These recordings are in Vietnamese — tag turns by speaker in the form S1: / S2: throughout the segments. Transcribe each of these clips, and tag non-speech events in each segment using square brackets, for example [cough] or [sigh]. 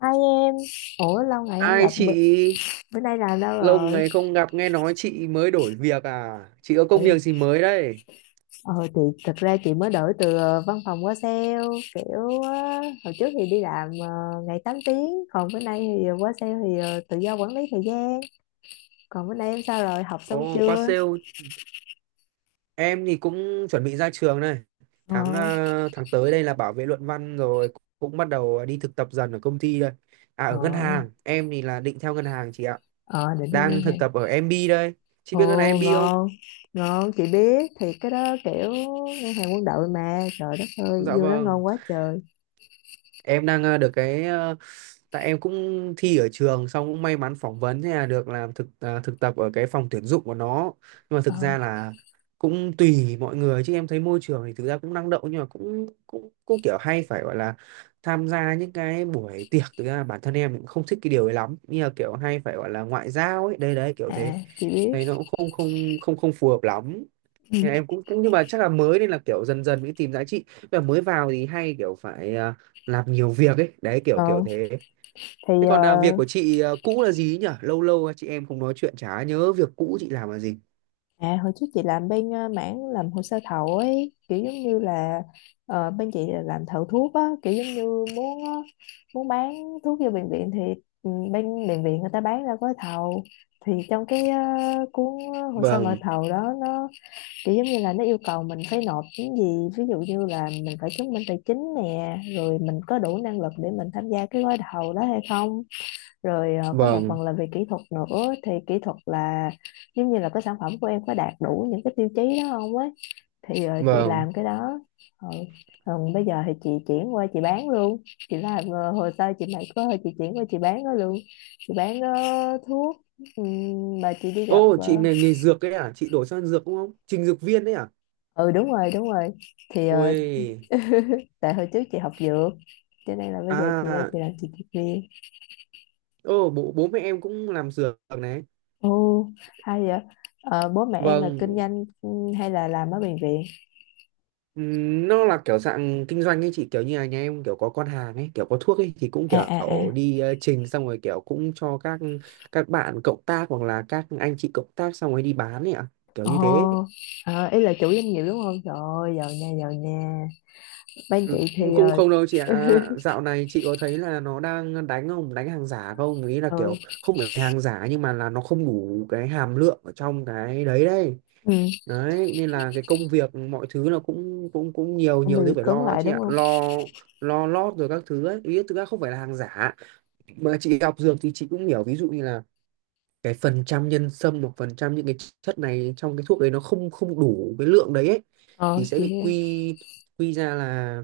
S1: Hai em, ủa lâu ngày không
S2: Hai
S1: gặp,
S2: chị,
S1: bữa nay làm đâu
S2: lâu
S1: rồi?
S2: ngày không gặp, nghe nói chị mới đổi việc à? Chị có công việc
S1: Chị,
S2: gì mới đấy?
S1: ờ chị, thật ra chị mới đổi từ văn phòng qua sale, kiểu hồi trước thì đi làm ngày 8 tiếng, còn bữa nay thì qua sale thì tự do quản lý thời gian. Còn bữa nay em sao rồi, học xong
S2: Ồ, qua
S1: chưa?
S2: sale em thì cũng chuẩn bị ra trường này.
S1: Ờ,
S2: Tháng tới đây là bảo vệ luận văn rồi, cũng bắt đầu đi thực tập dần ở công ty đây. À
S1: ờ,
S2: ở ngân hàng, em thì là định theo ngân hàng chị ạ.
S1: ờ, định em nghe
S2: Đang thực
S1: hàng.
S2: tập ở MB đây. Chị
S1: Ồ,
S2: biết ngân hàng MB không?
S1: ngon, ngon, chị biết, thì cái đó kiểu ngân hàng quân đội mà, trời đất ơi,
S2: Dạ
S1: vô đó
S2: vâng.
S1: ngon quá trời.
S2: em đang ờ, được cái ờ, tại em cũng thi ở trường xong cũng may mắn phỏng vấn, thế là được làm thực tập ở cái phòng tuyển dụng của nó, nhưng mà thực
S1: Ờ,
S2: ra là cũng tùy mọi người. Chứ em thấy môi trường thì thực ra cũng năng động, nhưng mà cũng cũng cũng kiểu hay phải gọi là tham gia những cái buổi tiệc, thực ra bản thân em cũng không thích cái điều ấy lắm, như là kiểu hay phải gọi là ngoại giao ấy, đây đấy kiểu thế.
S1: à, chị biết.
S2: Thấy nó cũng không không không không phù hợp lắm.
S1: Ừ.
S2: Thế là em cũng, nhưng mà chắc là mới nên là kiểu dần dần mới tìm giá trị, và mới vào thì hay kiểu phải làm nhiều việc ấy, đấy kiểu kiểu
S1: Ờ,
S2: thế.
S1: thì
S2: Thế còn à, việc
S1: ờ,
S2: của chị à, cũ là gì ấy nhỉ, lâu lâu chị em không nói chuyện chả nhớ việc cũ chị làm là gì.
S1: à, hồi trước chị làm bên mảng làm hồ sơ thầu ấy kiểu giống như là bên chị là làm thầu thuốc á, kiểu giống như muốn bán thuốc cho bệnh viện, thì bên bệnh viện người ta bán ra gói thầu, thì trong cái cuốn hồ sơ mời
S2: Vâng.
S1: thầu đó nó kiểu giống như là nó yêu cầu mình phải nộp những gì, ví dụ như là mình phải chứng minh tài chính nè, rồi mình có đủ năng lực để mình tham gia cái gói thầu đó hay không, rồi có một
S2: Vâng.
S1: phần là về kỹ thuật nữa, thì kỹ thuật là giống như là cái sản phẩm của em có đạt đủ những cái tiêu chí đó không ấy, thì chị
S2: Vâng.
S1: làm cái đó. Ừ. Còn bây giờ thì chị chuyển qua chị bán luôn. Chị làm hồ sơ chị mày có thôi, chị chuyển qua chị bán nó luôn. Chị bán thuốc. Mà chị đi gặp
S2: Ô chị, nghề nghề dược ấy à, chị đổi sang dược đúng không, trình dược viên đấy à?
S1: ừ, đúng rồi, đúng rồi. Thì
S2: Ôi.
S1: tại hồi trước chị học dược, cho nên là bây giờ chị đây
S2: À.
S1: chị làm chị dược viên.
S2: Ô, bố bố mẹ em cũng làm dược này.
S1: Ồ, hay vậy. Ờ, bố mẹ em là
S2: Vâng.
S1: kinh doanh, hay là làm ở bệnh viện.
S2: Nó là kiểu dạng kinh doanh ấy chị, kiểu như là nhà em kiểu có con hàng ấy, kiểu có thuốc ấy thì cũng
S1: À,
S2: kiểu
S1: à, à.
S2: đi trình xong rồi kiểu cũng cho các bạn cộng tác hoặc là các anh chị cộng tác xong rồi đi bán ấy ạ, kiểu
S1: Ồ.
S2: như thế.
S1: À, ý là chủ doanh nghiệp đúng không, trời ơi giàu nha, giàu nha, bên
S2: Ừ,
S1: chị
S2: cũng
S1: thì
S2: cũng không đâu chị ạ, dạo này chị có thấy là nó đang đánh không, đánh hàng giả không, ý là
S1: ừ,
S2: kiểu không phải hàng giả nhưng mà là nó không đủ cái hàm lượng ở trong cái đấy đấy.
S1: ừ
S2: Đấy nên là cái công việc mọi thứ là cũng cũng cũng nhiều,
S1: cũng bị
S2: nhiều thứ phải
S1: cứng
S2: lo ấy
S1: lại
S2: chị
S1: đúng
S2: ạ,
S1: không,
S2: lo lo lót rồi các thứ ấy, ý thực ra không phải là hàng giả. Mà chị học dược thì chị cũng hiểu, ví dụ như là cái phần trăm nhân sâm hoặc phần trăm những cái chất này trong cái thuốc đấy nó không không đủ cái lượng đấy ấy,
S1: ờ
S2: thì sẽ
S1: chị
S2: bị quy, quy ra là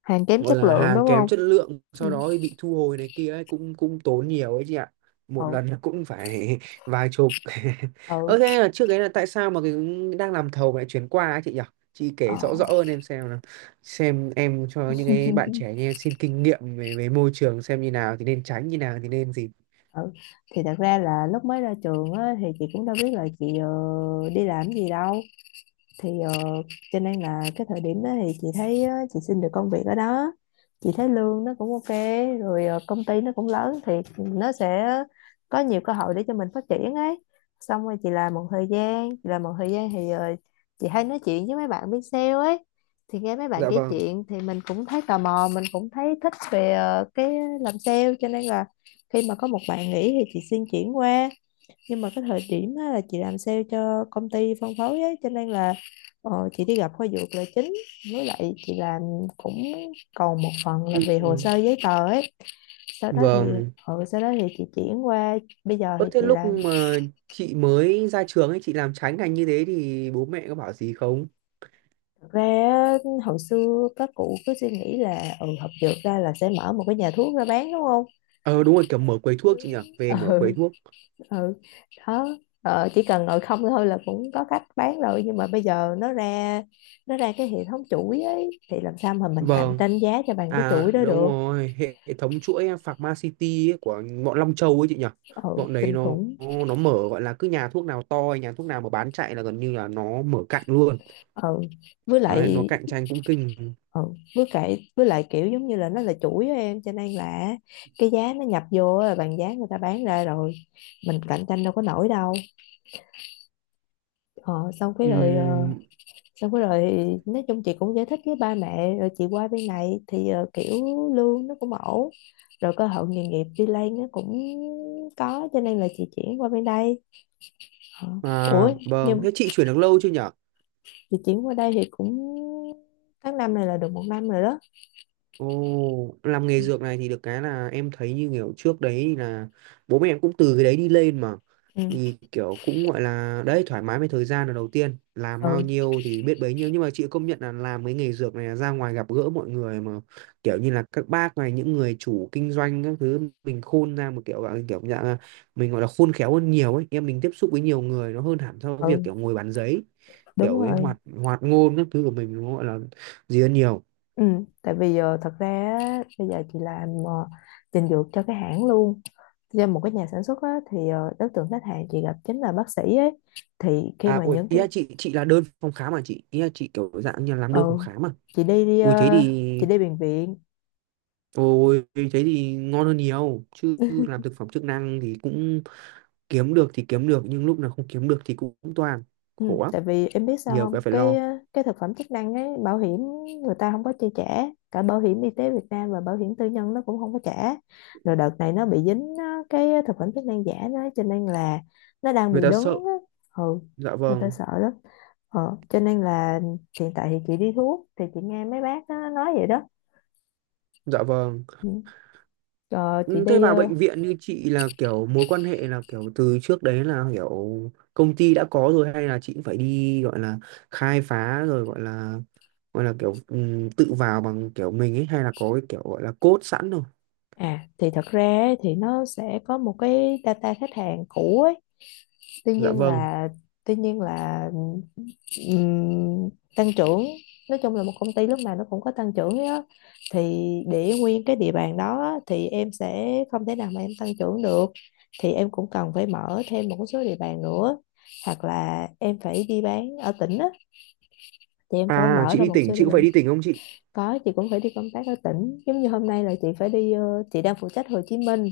S1: hàng kém
S2: gọi
S1: chất
S2: là
S1: lượng
S2: hàng
S1: đúng
S2: kém
S1: không.
S2: chất lượng, sau
S1: Ừ,
S2: đó thì bị thu hồi này kia ấy, cũng cũng tốn nhiều ấy chị ạ. Một
S1: ừ,
S2: lần là cũng phải [laughs] vài chục. [laughs] Ơ
S1: ừ.
S2: thế là trước đấy là tại sao mà cái đang làm thầu lại chuyển qua ấy chị nhỉ? Chị
S1: ờ,
S2: kể rõ rõ hơn em xem nào, xem em cho những cái bạn trẻ như em xin kinh nghiệm về về môi trường, xem như nào thì nên tránh, như nào thì nên gì.
S1: ừ, thì thật ra là lúc mới ra trường á, thì chị cũng đâu biết là chị đi làm cái gì đâu, thì cho nên là cái thời điểm đó thì chị thấy chị xin được công việc ở đó, chị thấy lương nó cũng OK, rồi công ty nó cũng lớn thì nó sẽ có nhiều cơ hội để cho mình phát triển ấy. Xong rồi chị làm một thời gian chị làm một thời gian thì chị hay nói chuyện với mấy bạn bên sale ấy, thì nghe mấy bạn
S2: Dạ
S1: kể
S2: vâng.
S1: chuyện thì mình cũng thấy tò mò, mình cũng thấy thích về cái làm sale, cho nên là khi mà có một bạn nghỉ thì chị xin chuyển qua. Nhưng mà cái thời điểm á, là chị làm sale cho công ty phân phối ấy, cho nên là ờ, chị đi gặp khoa dược là chính, với lại chị làm cũng còn một phần là
S2: Ừ,
S1: về hồ sơ giấy tờ ấy. sau đó thì
S2: vâng.
S1: ừ, sau đó thì chị chuyển qua, bây giờ
S2: Ơ
S1: thì
S2: thế
S1: chị
S2: lúc
S1: làm.
S2: mà chị mới ra trường ấy, chị làm trái ngành như thế thì bố mẹ có bảo gì không?
S1: Thật ra á, hồi xưa các cụ cứ suy nghĩ là học dược ra là sẽ mở một cái nhà thuốc ra bán đúng không.
S2: Ờ đúng rồi, kiểu mở quầy thuốc chị nhỉ,
S1: [laughs]
S2: về mở quầy
S1: Ừ,
S2: thuốc.
S1: ừ, đó. Ờ, chỉ cần ngồi không thôi là cũng có cách bán rồi, nhưng mà bây giờ nó ra cái hệ thống chuỗi ấy, thì làm sao mà mình cạnh
S2: Vâng,
S1: tranh giá cho bằng cái
S2: à
S1: chuỗi đó
S2: đúng
S1: được.
S2: rồi, hệ hệ thống chuỗi Pharmacity ấy, của bọn Long Châu ấy chị nhỉ.
S1: Ừ,
S2: Bọn đấy
S1: kinh
S2: nó
S1: khủng.
S2: nó mở gọi là cứ nhà thuốc nào to, nhà thuốc nào mà bán chạy là gần như là nó mở cạnh luôn.
S1: Ừ, với
S2: Đấy, nó
S1: lại
S2: cạnh tranh cũng kinh.
S1: ừ với lại kiểu giống như là nó là chuỗi á em, cho nên là cái giá nó nhập vô á là bằng giá người ta bán ra rồi, mình cạnh tranh đâu có nổi đâu. Ờ, xong cái rồi ờ,
S2: Ừm,
S1: xong cái rồi nói chung chị cũng giải thích với ba mẹ rồi, chị qua bên này thì kiểu lương nó cũng ổn, rồi cơ hội nghề nghiệp đi lên nó cũng có, cho nên là chị chuyển qua bên đây. Ờ. Ủa,
S2: à, vâng,
S1: nhưng
S2: thế chị chuyển được lâu chưa nhỉ?
S1: chị chuyển qua đây thì cũng tháng năm này là được 1 năm rồi đó.
S2: Ồ, làm nghề dược này thì được cái là em thấy như kiểu trước đấy thì là bố mẹ em cũng từ cái đấy đi lên mà,
S1: Ừ.
S2: thì kiểu cũng gọi là đấy, thoải mái với thời gian, là đầu tiên làm
S1: Ừ,
S2: bao nhiêu thì biết bấy nhiêu, nhưng mà chị công nhận là làm cái nghề dược này là ra ngoài gặp gỡ mọi người mà, kiểu như là các bác này, những người chủ kinh doanh các thứ, mình khôn ra một kiểu, à, kiểu dạng là mình gọi là khôn khéo hơn nhiều ấy em, mình tiếp xúc với nhiều người nó hơn hẳn so với việc
S1: ừ,
S2: kiểu ngồi bàn giấy,
S1: đúng
S2: kiểu cái
S1: rồi.
S2: hoạt hoạt ngôn các thứ của mình nó gọi là gì hơn nhiều.
S1: Ừ, tại vì giờ thật ra á, bây giờ chị làm trình dược cho cái hãng luôn, cho một cái nhà sản xuất á, thì đối tượng khách hàng chị gặp chính là bác sĩ ấy, thì khi
S2: À,
S1: mà
S2: ui,
S1: những
S2: ý
S1: cái.
S2: là chị là đơn phòng khám mà chị, ý là chị kiểu dạng như là làm đơn phòng
S1: Ừ,
S2: khám mà.
S1: chị đi đi
S2: Ui thế
S1: ờ, chị
S2: thì,
S1: đi bệnh viện.
S2: ôi thế thì ngon hơn nhiều, chứ làm thực phẩm chức năng thì cũng kiếm được thì kiếm được, nhưng lúc nào không kiếm được thì cũng toàn
S1: ừ,
S2: khổ lắm,
S1: tại vì em biết sao
S2: nhiều
S1: không,
S2: cái phải
S1: cái
S2: lo,
S1: cái thực phẩm chức năng ấy bảo hiểm người ta không có chi trả, cả bảo hiểm y tế Việt Nam và bảo hiểm tư nhân nó cũng không có trả, rồi đợt này nó bị dính cái thực phẩm chức năng giả nó, cho nên là nó đang bị
S2: người ta
S1: đứng
S2: sợ.
S1: á. Ừ,
S2: Dạ
S1: người ta
S2: vâng.
S1: sợ lắm. Ờ, cho nên là hiện tại thì chị đi thuốc thì chị nghe mấy bác nó nói vậy đó.
S2: Dạ vâng.
S1: Ừ. Ờ, chị
S2: Ừ, thế
S1: đi
S2: vào
S1: ờ,
S2: bệnh viện như chị là kiểu mối quan hệ là kiểu từ trước đấy là kiểu công ty đã có rồi, hay là chị cũng phải đi gọi là khai phá rồi gọi là, gọi là kiểu tự vào bằng kiểu mình ấy, hay là có cái kiểu gọi là code sẵn rồi.
S1: à thì thật ra ấy, thì nó sẽ có một cái data khách hàng cũ ấy. Tuy
S2: Dạ
S1: nhiên
S2: vâng.
S1: là tuy nhiên là ừm, tăng trưởng, nói chung là một công ty lúc nào nó cũng có tăng trưởng ấy á. Thì để nguyên cái địa bàn đó á, thì em sẽ không thể nào mà em tăng trưởng được, thì em cũng cần phải mở thêm một số địa bàn nữa, hoặc là em phải đi bán ở tỉnh á, thì em phải
S2: À
S1: mở
S2: chị
S1: ra
S2: đi
S1: một
S2: tỉnh,
S1: số địa
S2: chị cũng phải
S1: bàn.
S2: đi tỉnh không chị?
S1: Có, chị cũng phải đi công tác ở tỉnh. Giống như hôm nay là chị phải đi, chị đang phụ trách Hồ Chí Minh,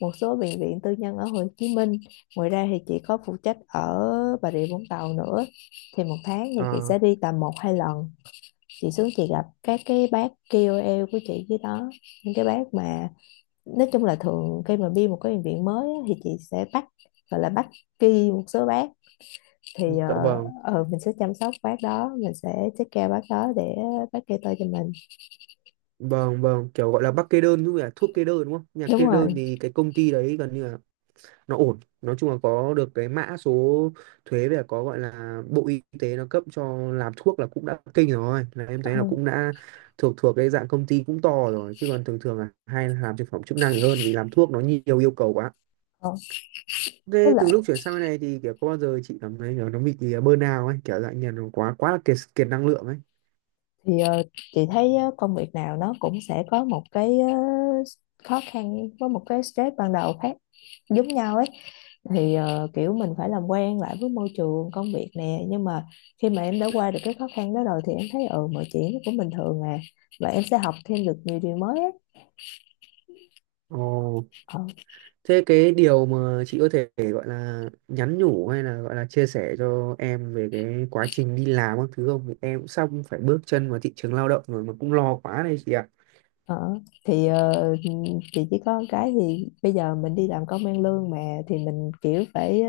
S1: một số bệnh viện tư nhân ở Hồ Chí Minh. Ngoài ra thì chị có phụ trách ở Bà Rịa Vũng Tàu nữa. Thì 1 tháng thì chị
S2: À
S1: sẽ đi tầm một hai lần. Chị xuống chị gặp các cái bác KOL của chị với đó. Những cái bác mà nói chung là thường khi mà đi một cái bệnh viện mới á, thì chị sẽ bắt, gọi là bắt kỳ một số bác, thì
S2: dạ vâng.
S1: mình sẽ chăm sóc bác đó, mình sẽ take care bác đó để bác kê tôi cho mình.
S2: Vâng vâng, kiểu gọi là bác kê đơn đúng không? Thuốc kê đơn đúng không? Nhà
S1: Đúng
S2: kê đơn
S1: rồi.
S2: thì cái công ty đấy gần như là nó ổn, nói chung là có được cái mã số thuế về, có gọi là bộ y tế nó cấp cho làm thuốc là cũng đã kinh rồi, là em thấy là cũng
S1: Ừ.
S2: đã thuộc, cái dạng công ty cũng to rồi, chứ còn thường thường là hay là làm thực phẩm chức năng thì hơn, vì làm thuốc nó nhiều yêu cầu quá.
S1: Ờ, với
S2: Thế từ
S1: lại
S2: lúc chuyển sang bên này thì kiểu có bao giờ chị cảm thấy kiểu nó bị bơn nào ấy, kiểu dạng như là nó quá, quá là kiệt kiệt năng lượng ấy?
S1: thì chị thấy công việc nào nó cũng sẽ có một cái khó khăn với một cái stress ban đầu khác giống nhau ấy, thì kiểu mình phải làm quen lại với môi trường công việc nè, nhưng mà khi mà em đã qua được cái khó khăn đó rồi thì em thấy mọi chuyện nó cũng bình thường à, và em sẽ học thêm được nhiều điều mới ấy.
S2: Ồ.
S1: Ờ,
S2: Thế cái điều mà chị có thể gọi là nhắn nhủ hay là gọi là chia sẻ cho em về cái quá trình đi làm các thứ không? Vì em cũng sắp phải bước chân vào thị trường lao động rồi mà cũng lo quá đây chị ạ.
S1: ờ. Thì chị chỉ có một cái, thì bây giờ mình đi làm công ăn lương mà, thì mình kiểu phải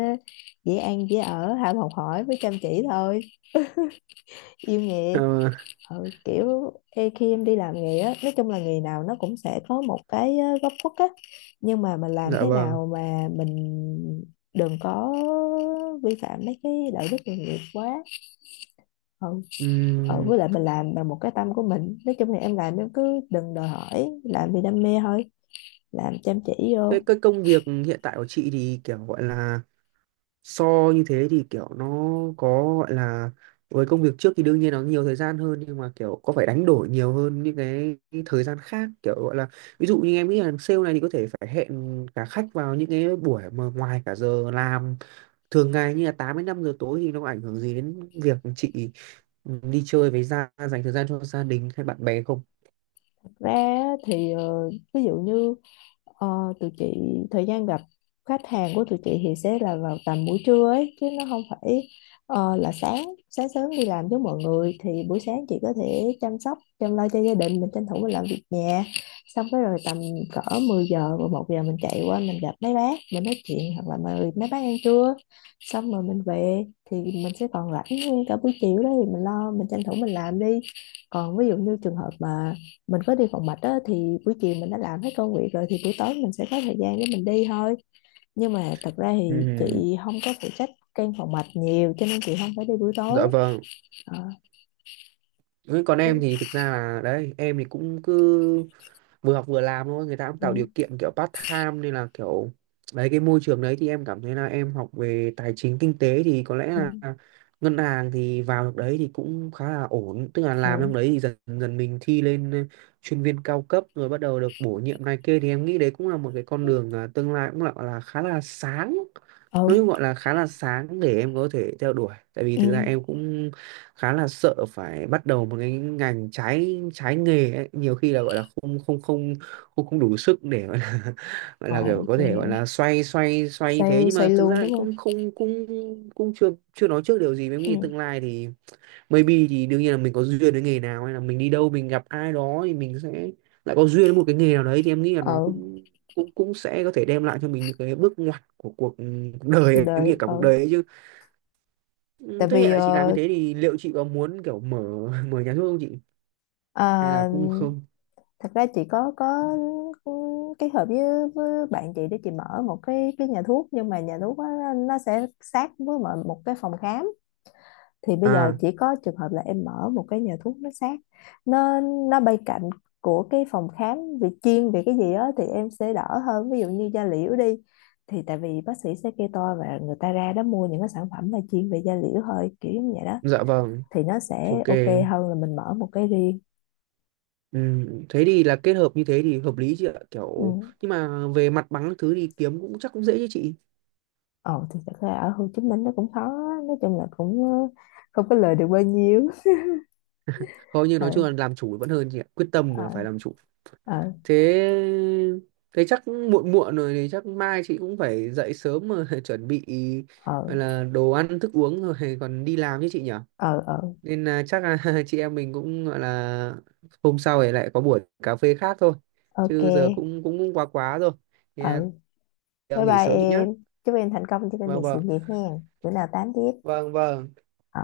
S1: dễ ăn dễ ở, ham học hỏi với chăm chỉ thôi, yêu nghề.
S2: Ờ,
S1: Ừ, kiểu ê, khi em đi làm nghề á, nói chung là nghề nào nó cũng sẽ có một cái góc khuất á, nhưng mà mình làm
S2: dạ
S1: thế
S2: vâng.
S1: nào mà mình đừng có vi phạm mấy cái đạo đức nghề nghiệp quá. Ừ. Ừ,
S2: Ừm,
S1: với lại mình làm bằng một cái tâm của mình, nói chung là em làm em cứ đừng đòi hỏi, làm vì đam mê thôi, làm chăm chỉ vô.
S2: thế cái công việc hiện tại của chị thì kiểu gọi là so như thế thì kiểu nó có gọi là, với công việc trước thì đương nhiên nó nhiều thời gian hơn, nhưng mà kiểu có phải đánh đổi nhiều hơn những cái thời gian khác kiểu gọi là, ví dụ như em nghĩ là sale này thì có thể phải hẹn cả khách vào những cái buổi mà ngoài cả giờ làm thường ngày, như là 8 đến 5 giờ tối, thì nó có ảnh hưởng gì đến việc chị đi chơi với gia, dành thời gian cho gia đình hay bạn bè không?
S1: Thật ra á, thì ví dụ như ờ, tụi chị thời gian gặp khách hàng của tụi chị thì sẽ là vào tầm buổi trưa ấy, chứ nó không phải là sáng sáng sớm đi làm với mọi người. Thì buổi sáng chị có thể chăm sóc chăm lo cho gia đình mình, tranh thủ mình làm việc nhà, xong cái rồi tầm cỡ 10 giờ và 1 giờ mình chạy qua mình gặp mấy bác mình nói chuyện, hoặc là mời mấy bác ăn trưa, xong rồi mình về, thì mình sẽ còn rảnh nguyên cả buổi chiều đó, thì mình lo mình tranh thủ mình làm đi. Còn ví dụ như trường hợp mà mình có đi phòng mạch á, thì buổi chiều mình đã làm hết công việc rồi, thì buổi tối mình sẽ có thời gian để mình đi thôi, nhưng mà thật ra thì
S2: Ừ,
S1: chị không có phụ trách căn phòng mạch nhiều cho nên chị không phải đi buổi tối.
S2: dạ vâng.
S1: Ờ,
S2: Ừ, còn
S1: ừ,
S2: em thì thực ra là đấy, em thì cũng cứ vừa học vừa làm thôi, người ta cũng tạo
S1: ừ,
S2: điều kiện kiểu part time nên là kiểu đấy, cái môi trường đấy thì em cảm thấy là em học về tài chính kinh tế thì có lẽ
S1: ừ,
S2: là ngân hàng thì vào được đấy thì cũng khá là ổn, tức là
S1: ừ,
S2: làm trong đấy thì dần dần mình thi lên chuyên viên cao cấp rồi bắt đầu được bổ nhiệm này kia, thì em nghĩ đấy cũng là một cái con đường, à, tương lai cũng là khá là sáng,
S1: ừ,
S2: nói chung gọi là khá là sáng để em có thể theo đuổi, tại vì
S1: ừ.
S2: thực ra em cũng khá là sợ phải bắt đầu một cái ngành trái trái nghề ấy. Nhiều khi là gọi là không không không không không đủ sức để gọi là, [laughs] gọi
S1: ờ
S2: là kiểu có
S1: chị
S2: thể gọi
S1: hiểu,
S2: là xoay xoay xoay như thế,
S1: sale
S2: nhưng mà
S1: sale
S2: thực
S1: luôn
S2: ra
S1: đúng
S2: lại
S1: không.
S2: không không cũng, cũng chưa chưa nói trước điều gì với
S1: Ừ.
S2: nghĩ tương lai thì maybe, thì đương nhiên là mình có duyên với nghề nào hay là mình đi đâu mình gặp ai đó thì mình sẽ lại có duyên với một cái nghề nào đấy, thì em nghĩ là nó
S1: ờ
S2: cũng cũng cũng sẽ có thể đem lại cho mình những cái bước ngoặt của cuộc cuộc đời,
S1: Cuộc
S2: em nghĩ
S1: đời.
S2: là cả cuộc
S1: Ờ
S2: đời ấy chứ. Ừ,
S1: Tại
S2: thế hiện
S1: vì
S2: tại chị làm như thế thì liệu chị có muốn kiểu mở, [laughs] mở nhà thuốc không chị? Hay là
S1: à,
S2: cũng không?
S1: thật ra chị có kết hợp với, bạn chị để chị mở một cái nhà thuốc, nhưng mà nhà thuốc á, nó sẽ sát với một cái phòng khám. Thì bây giờ
S2: À,
S1: chỉ có trường hợp là em mở một cái nhà thuốc nó sát, nó nó bay cạnh của cái phòng khám, vì chuyên về cái gì đó thì em sẽ đỡ hơn, ví dụ như da liễu đi, thì tại vì bác sĩ sẽ kê toa và người ta ra đó mua những cái sản phẩm mà chuyên về da liễu thôi, kiểu như vậy đó.
S2: dạ vâng.
S1: Thì nó sẽ
S2: Ok.
S1: OK hơn là mình mở một cái riêng.
S2: Ừ, thế thì là kết hợp như thế thì hợp lý chị ạ. Kiểu
S1: Ừ.
S2: nhưng mà về mặt bằng các thứ thì kiếm cũng chắc cũng dễ chứ chị.
S1: Ồ, thì thật ra ở Hồ Chí Minh nó cũng khó á, nói chung là cũng không có lời được bao nhiêu.
S2: Thôi nhưng
S1: [laughs]
S2: nói
S1: ờ
S2: chung là làm chủ vẫn hơn chị ạ. Quyết tâm
S1: ờ
S2: mà phải làm chủ.
S1: ờ
S2: Thế thế chắc muộn muộn rồi thì chắc mai chị cũng phải dậy sớm mà [laughs] chuẩn bị
S1: ờ
S2: gọi là đồ ăn thức uống rồi còn đi làm chứ chị nhỉ?
S1: ờ ờ ờ,
S2: Nên là chắc là [laughs] chị em mình cũng gọi là hôm sau thì lại có buổi cà phê khác thôi,
S1: OK.
S2: chứ giờ cũng cũng, cũng quá quá rồi thì,
S1: ờ
S2: à,
S1: Bye
S2: nghỉ
S1: bye
S2: sớm chị nhá.
S1: em. Chúc em thành công trên con
S2: Vâng
S1: đường sự
S2: vâng.
S1: nghiệp hen. Bữa nào tám tiếp.
S2: Vâng vâng.
S1: Ờ.